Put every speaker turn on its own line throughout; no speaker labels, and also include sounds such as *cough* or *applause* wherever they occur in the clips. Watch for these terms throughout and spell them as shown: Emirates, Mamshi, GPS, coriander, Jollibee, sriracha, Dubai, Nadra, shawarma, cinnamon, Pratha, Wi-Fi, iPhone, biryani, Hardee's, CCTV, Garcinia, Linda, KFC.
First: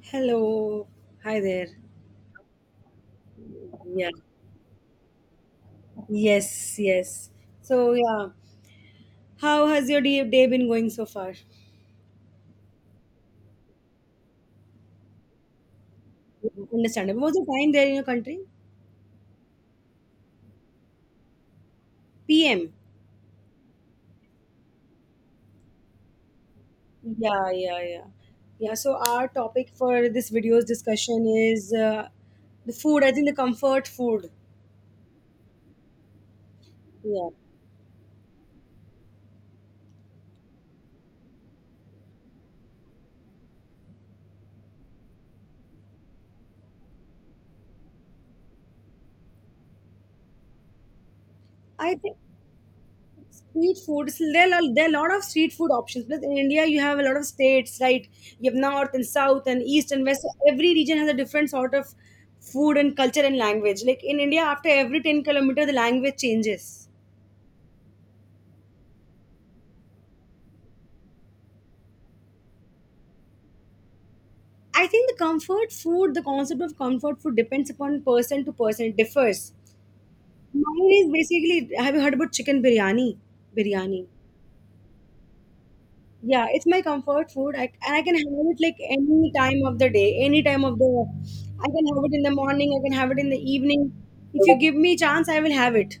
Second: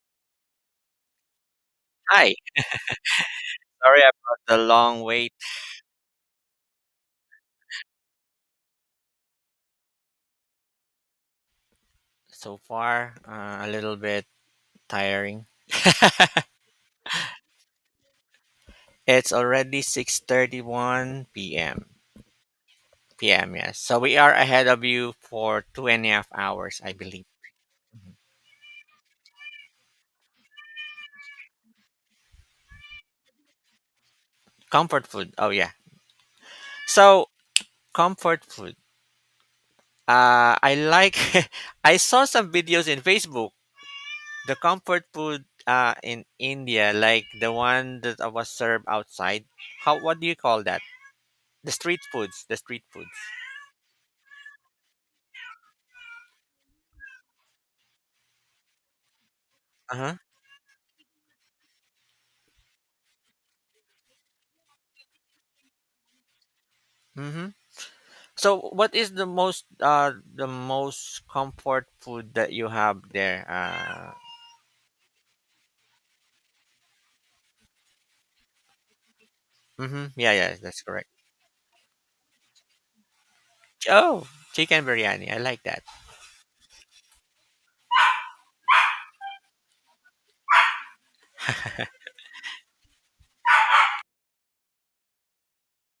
Hello. Hi there.
Hi, sorry
Yeah.
about the long wait.
Yes, yes. So, yeah. How has your day been going so far?
So far, a little bit tiring.
Understandable. What was the time there in your country?
It's already 6:31 p.m.
PM.
p.m. Yes. So we are ahead of you for 2.5 hours, I believe.
Yeah, yeah, yeah. Yeah, so our topic for this video's discussion is the food, I think the comfort food.
Comfort food. Oh yeah. So
Yeah.
comfort food. I like. *laughs* I saw some videos in Facebook. The comfort food in India, like the one that I was served outside. How? What do you call that? The
I
street
think
foods. The street foods.
street foods, there are a lot of street food options. Plus, in India, you have a lot of states, right? You have north and south and east
Uh
and
huh.
west. So every region has a different sort of food and culture and language. Like in India, after every 10 kilometer, the language changes.
Mm-hmm. So, what is the most comfort food that you have there?
I think the comfort food, the concept of comfort food depends upon person to person. It differs.
Mm-hmm, yeah, yeah, that's
Mine
correct.
is basically, have you heard about chicken biryani? Biryani.
Oh, chicken biryani, I like that.
Yeah, it's my comfort food. I, and I can have it like any time of the day, any time of the. I can have it in the morning. I can have it in the evening. If you give me chance, I will have it.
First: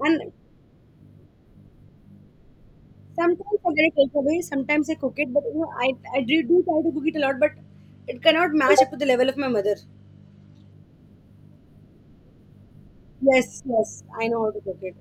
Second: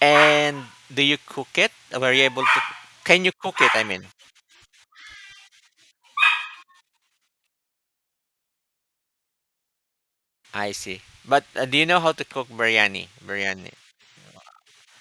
And
And do you cook it? Were you able to? Can you cook
sometimes
it?
I
I
get a
mean,
takeaway. Sometimes I cook it, but I do, do try to cook it a lot, but it cannot match up to the level of my mother.
I see. But do you know how to cook biryani?
Yes,
Biryani.
yes, I know how to cook it.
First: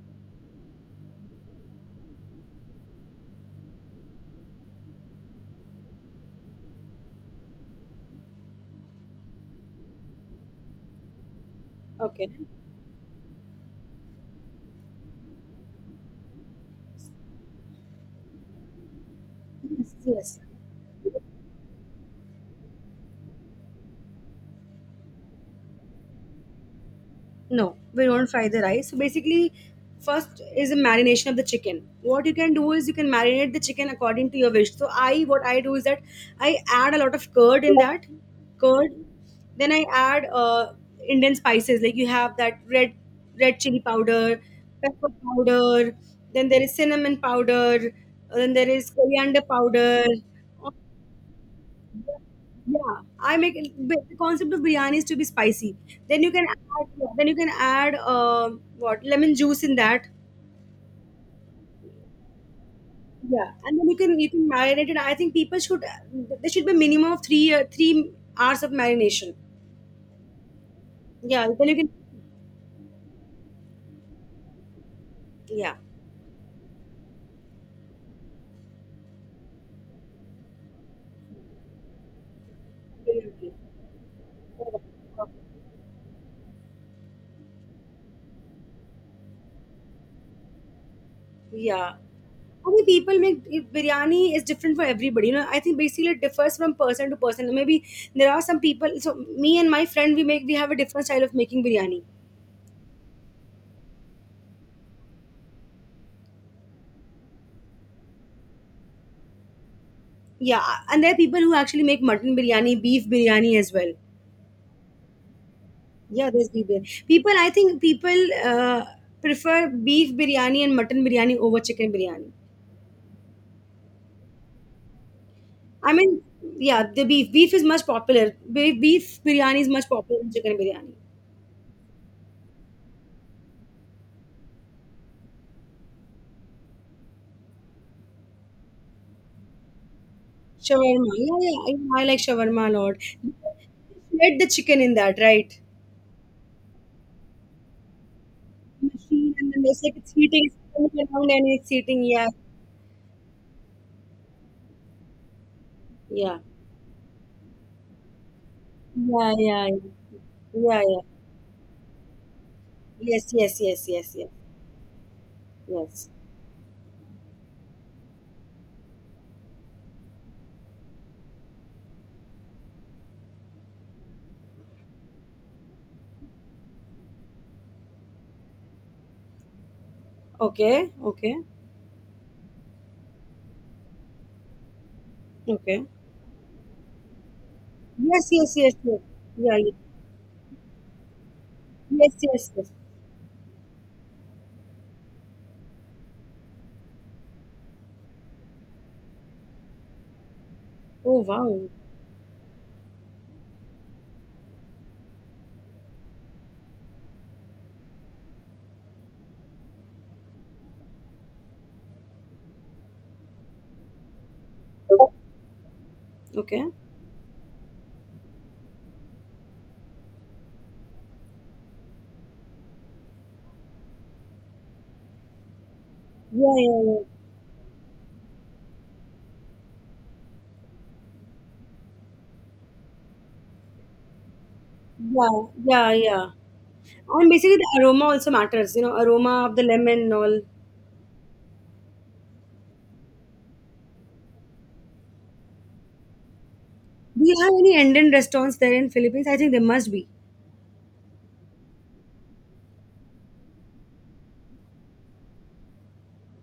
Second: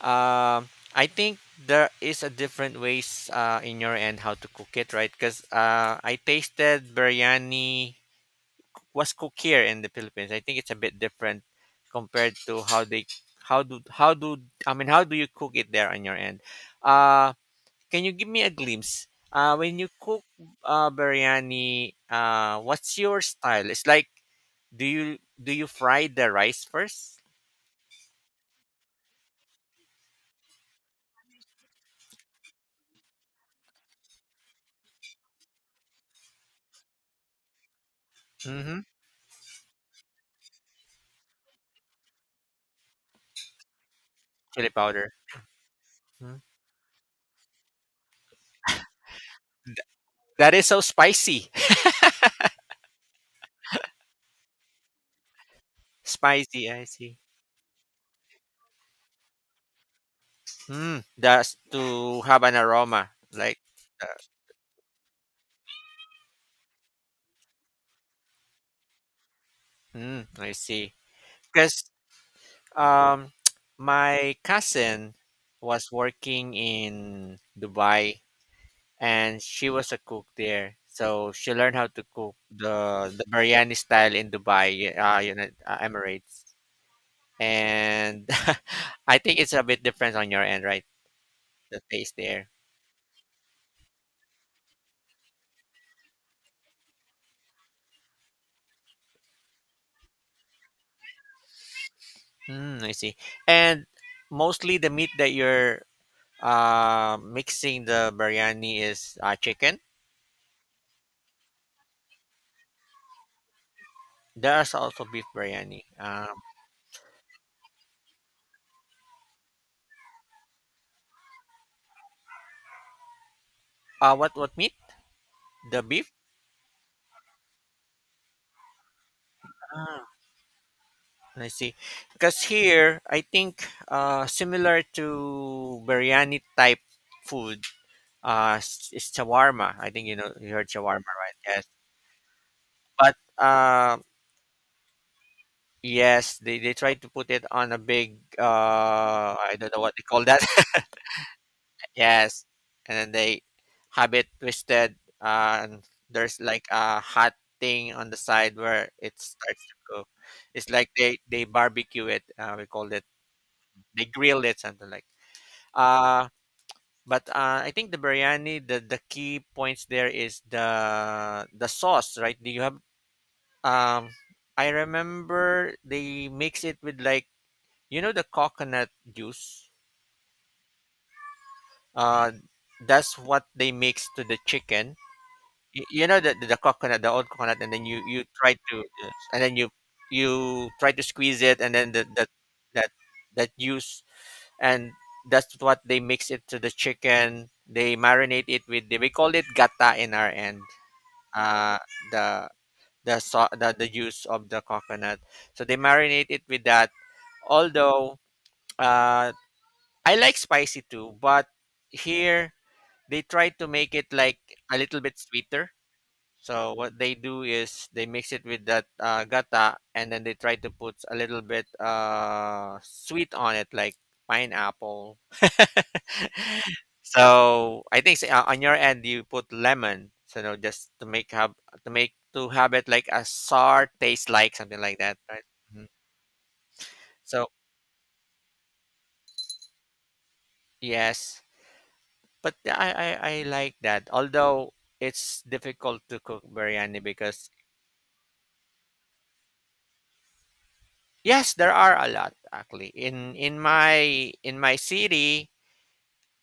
Um, I think there is a different ways in your end how to cook it, right? Because I tasted biryani was cooked here in the Philippines. I think it's a bit different
Okay.
compared to how they how do I mean how do you cook it there on your end? Uh can you give me a glimpse? When you
Yes,
cook
yes.
biryani, what's your style? It's like do you fry the rice first?
No, we don't fry the rice. So basically, first is a marination of the chicken. What you can do is you can marinate the chicken according to your wish. So I, what I do is that I add a lot of curd in that
Mm-hmm.
curd. Then I add Indian spices like you have that red chili powder,
Chili
pepper
powder.
powder.
Mm.
Then there is cinnamon powder. Then there is coriander powder.
That is so spicy.
Yeah, I make it- but the concept of biryani is to be spicy.
*laughs*
Then you can
spicy, I
add, yeah,
see.
then you can add what lemon juice in that.
Mm, that's to have an aroma
Yeah,
like
and then
uh,
you can marinate it. I think people should there should be minimum of 3 hours of marination.
mm, I see.
Yeah, then you
Because
can
Um, my cousin
yeah.
was working in Dubai and she was a cook there. So she learned how to cook the biryani style in Dubai, United Emirates. And *laughs* I think it's a bit different on your end, right? The
Yeah.
taste there.
I think people make biryani is different for everybody. You know, I think basically it differs from person to person. Maybe there are some people. So me and my friend, we have a different style of making biryani.
Mm, I see. And mostly the meat that you're mixing the biryani is chicken.
Yeah, and there are people who actually make mutton biryani, beef biryani as well.
There's also beef biryani.
Yeah, there's beef biryani. People, I think people uh, prefer beef biryani and mutton biryani over chicken biryani.
What meat? The
I
beef?
mean, yeah, the beef is much popular. Beef biryani is much popular than chicken biryani.
I see. Because here, I think similar to biryani type food, it's shawarma. I think you know you heard
Shawarma,
shawarma, right?
yeah,
Yes.
yeah, I like shawarma a lot.
But uh,
Shred the chicken in that, right?
yes, they try to put it on a big.
Machine and
I
then
don't know
it's
what
like
they
it's
call that.
heating, it's
*laughs*
coming around and it's heating. Yeah,
yes, and then they have it twisted, and
yeah,
there's like a hot thing on the side where it
yeah,
starts
yeah, yeah,
to go. It's
yeah,
like
yeah.
they barbecue it. We call it
Yes, yes, yes,
they
yes, yes,
grill it something like.
yes.
Uh, but I think the biryani, the key points there is the sauce, right? Do you have? Um, I remember they mix it with like you know the coconut juice.
Okay, okay,
Uh, that's what they mix to the chicken.
okay.
You know the coconut, the old coconut, and then you
Yes, yes,
try
yes,
to
yes.
and then
Yeah,
you
yeah.
you try to squeeze it, and then the
Yes,
that
yes, yes.
that that juice and that's what they mix it to the chicken. They marinate it with the, we call it gata in our end.
Oh, wow.
Uh, the the, so, the juice of the coconut. So they marinate it with that. Although uh, I like spicy too, but here they try to make it like a little bit sweeter.
Okay.
So what they do is they mix it with that gata, and then they try to put a little bit sweet on it, like pineapple. *laughs*
Yeah, yeah,
so I think on your end you put lemon, so you know, just to make have to make to have it like a sour taste, like something like that,
yeah.
right? Mhm.
Yeah, yeah, yeah. And
So
basically, the aroma also matters, you know, aroma of the lemon and all. Do
yes, but I like that. Although it's difficult to cook biryani
you
because
have any Indian restaurants there in Philippines? I think there must be.
yes, there are a lot actually. In my in my city,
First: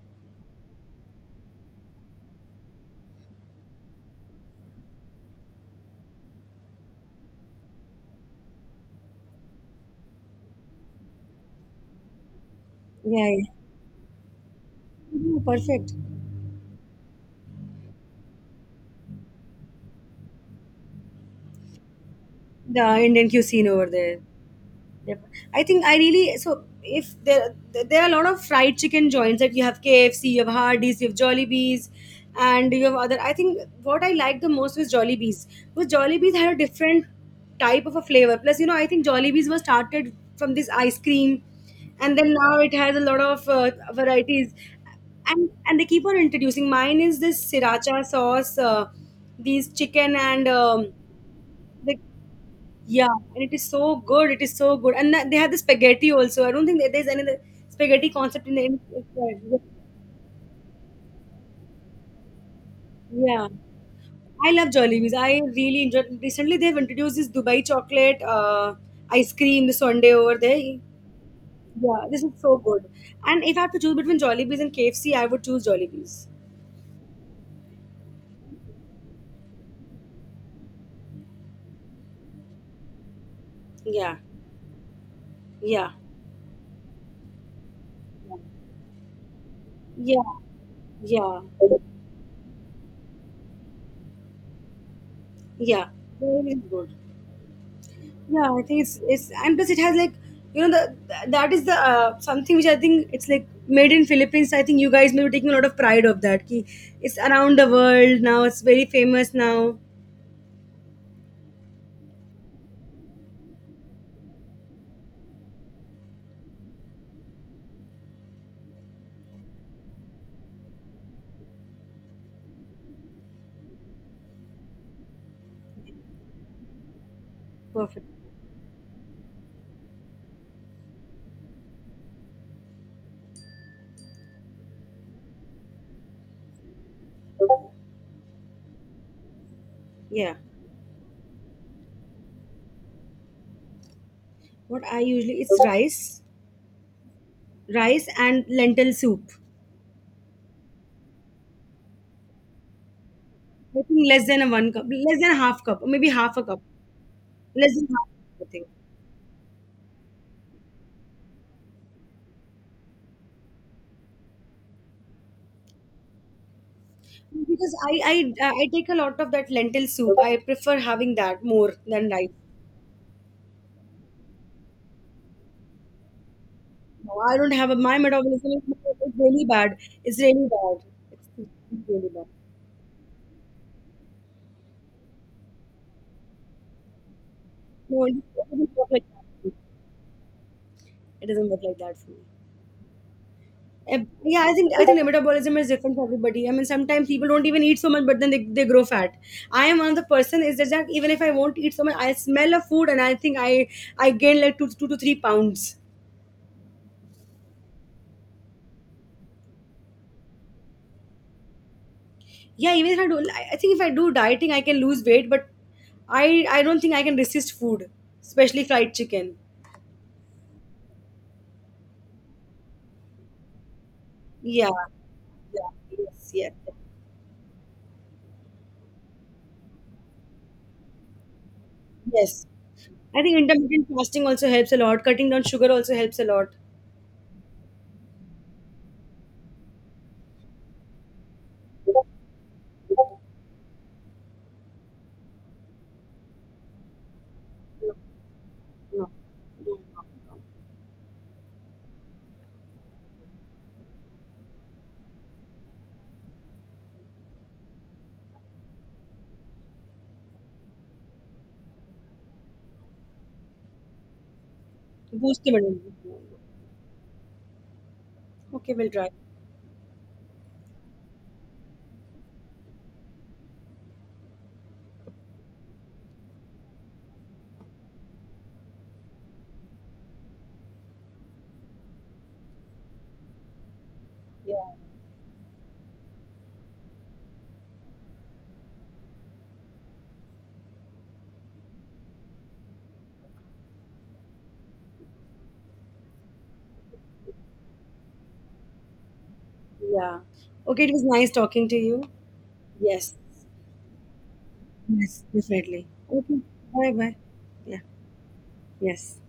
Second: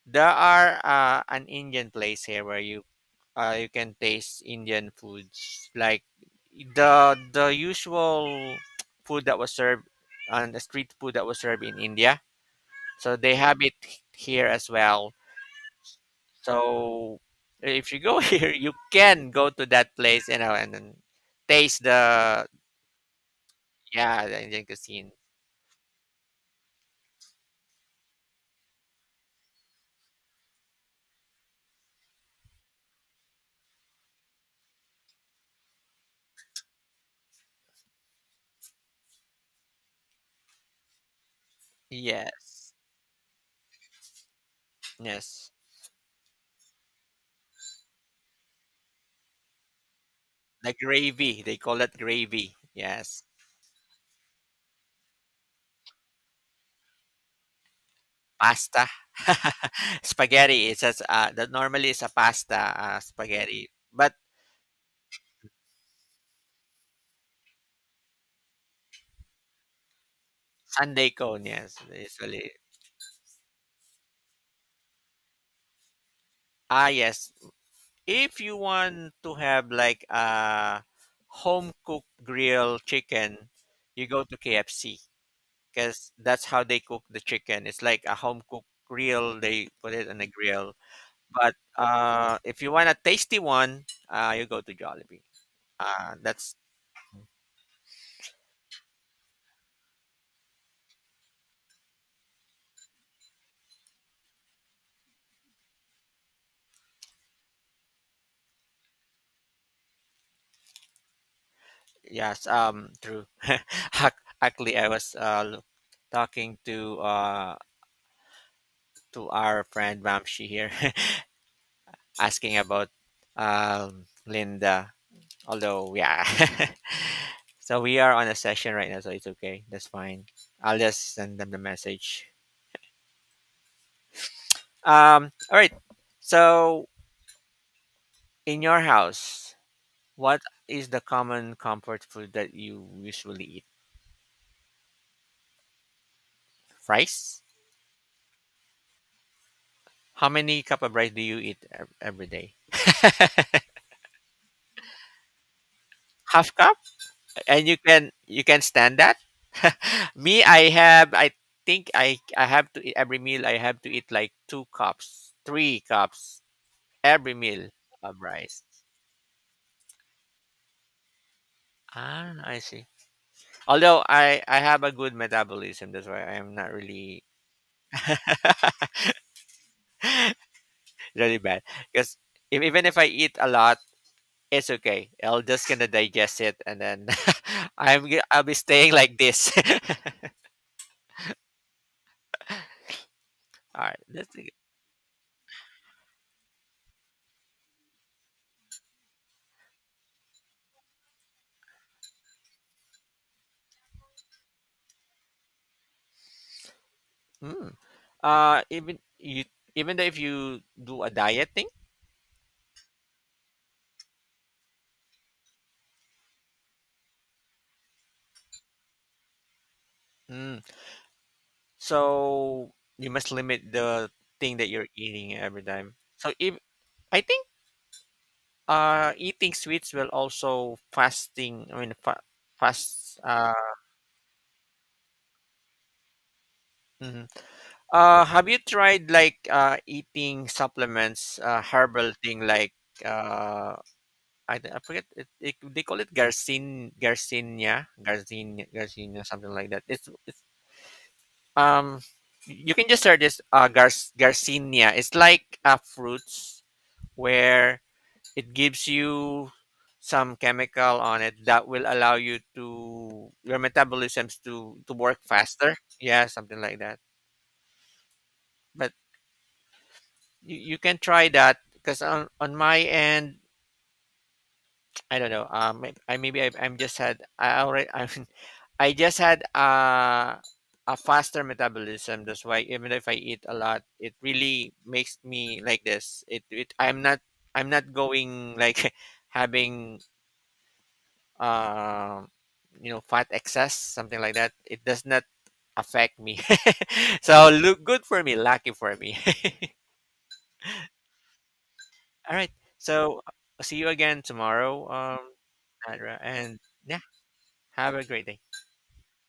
there are an Indian place here where you you can taste Indian foods like the usual *tsk* food that was served and the street food that was served in India. So
Yeah,
they
yeah.
have it here as well.
Oh, perfect.
So if you go *laughs* here, you can go to that place, you know, and then taste the
The Indian cuisine over there.
yeah the Indian cuisine.
Yep. I think I really so if there there are a lot of fried chicken joints that you have KFC, you have Hardee's, you have Jollibee's, and you have other. I think what I liked the most was Jollibee's, because Jollibee's had a different type of a flavor. Plus, you know, I think Jollibee's was started from this ice cream, and then now
Yes,
it has a lot of varieties,
yes.
and they keep on introducing. Mine is this sriracha sauce, these chicken and
The gravy, they call it
the
gravy.
yeah,
Yes,
and it is so good. It is so good. And that- they have the spaghetti also. I don't think that there's any other spaghetti concept in the in-
pasta, *laughs* spaghetti. It says that normally is a pasta
Yeah.
spaghetti, but
I love Jollibees. I really enjoy. Recently, they've introduced this Dubai chocolate ice cream, the sundae over there.
Sunday cone. Yes,
Yeah, this is
usually.
so good. And if I have to choose between Jollibees and KFC, I would choose Jollibees.
Ah, yes. If you want to have like a home cooked grill chicken, you
Yeah,
go to KFC
yeah,
because that's how they cook the chicken. It's like a home cooked grill. They put it on a
yeah,
grill.
yeah,
But if you want a tasty one, you go to Jollibee.
yeah.
That's
Jollibees good. Yeah, I think it's and plus it has like you know that is the something which I think it's like made in Philippines. I think you guys may be taking a lot of pride of that. Ki it's around the world now. It's very famous now.
yes, true. *laughs* Actually, I was talking to our friend Mamshi here, *laughs* asking about Linda. Although, yeah, *laughs* so we
Perfect.
are on a session right now, so it's okay. That's fine. I'll just send them the message. All right. So, in your house,
Yeah.
what is the common comfort food that you usually eat?
What I usually it's rice,
Rice?
rice and lentil soup.
How many cup of rice do you eat every day?
I think less than a one cup, less than a half cup, or maybe half a
Half
cup,
cup? And
less
you
than half.
can
A
you
cup, I
can
think
stand that? *laughs* Me, I think I have to eat every meal I have to eat like two cups, three cups every meal
because
of rice.
I take a lot of that lentil soup. I prefer having that more than
Ah,
rice.
I see. Although I have a good metabolism, that's why I am not
No,
really
I don't have a, my metabolism is really bad. It's really bad.
really bad.
It's really
Because
bad.
if, even if I eat a lot, it's okay. I'll just gonna digest it, and then *laughs*
No, it
I'll be
doesn't work
staying
like
like
that. For
this.
me.
*laughs*
It doesn't work like that for me.
All right,
Eh,
that's
yeah,
it.
I think the metabolism is different for everybody. I mean, sometimes people don't even eat so much, but then they grow fat. I am one of the person is that even if I won't eat so much, I smell a food and I think I gain like 2 to 3 pounds.
Mm. Even you even though if you do a diet thing
Yeah, even if I do, I think if I do dieting, I can lose weight, but I don't think I can resist food, especially fried chicken.
mm, so you must limit the thing that
Yeah,
you're eating every time
yeah,
so
yes, yeah,
if I think eating sweets will also fasting I mean
yes.
fast
I think intermittent fasting also helps a lot. Cutting down sugar also helps a lot.
mhm. Have you tried like eating supplements herbal thing like uh I forget it, they call it garcinia garcinia something like that it's Um, you can just search this Garcinia. It's like fruits where it gives you some chemical on it that will allow you to your metabolisms to work
Boost
faster.
immunity.
Yeah, something like that.
Okay, we'll
But
try.
you can try that because on my end, I don't know. I'm just had I already *laughs* I'm I just had a faster metabolism. That's why even if I eat a lot, it
Yeah,
really makes me like this. It I'm not going like *laughs* having um you know fat excess something like that. It does not affect me. *laughs* so look good for me, lucky for me. *laughs*
yeah. Okay, it was nice talking to you.
All right.
Yes,
So see you again tomorrow,
yes, definitely.
Nadra,
Okay,
and
bye
yeah,
bye. Yeah,
have a great day.
yes.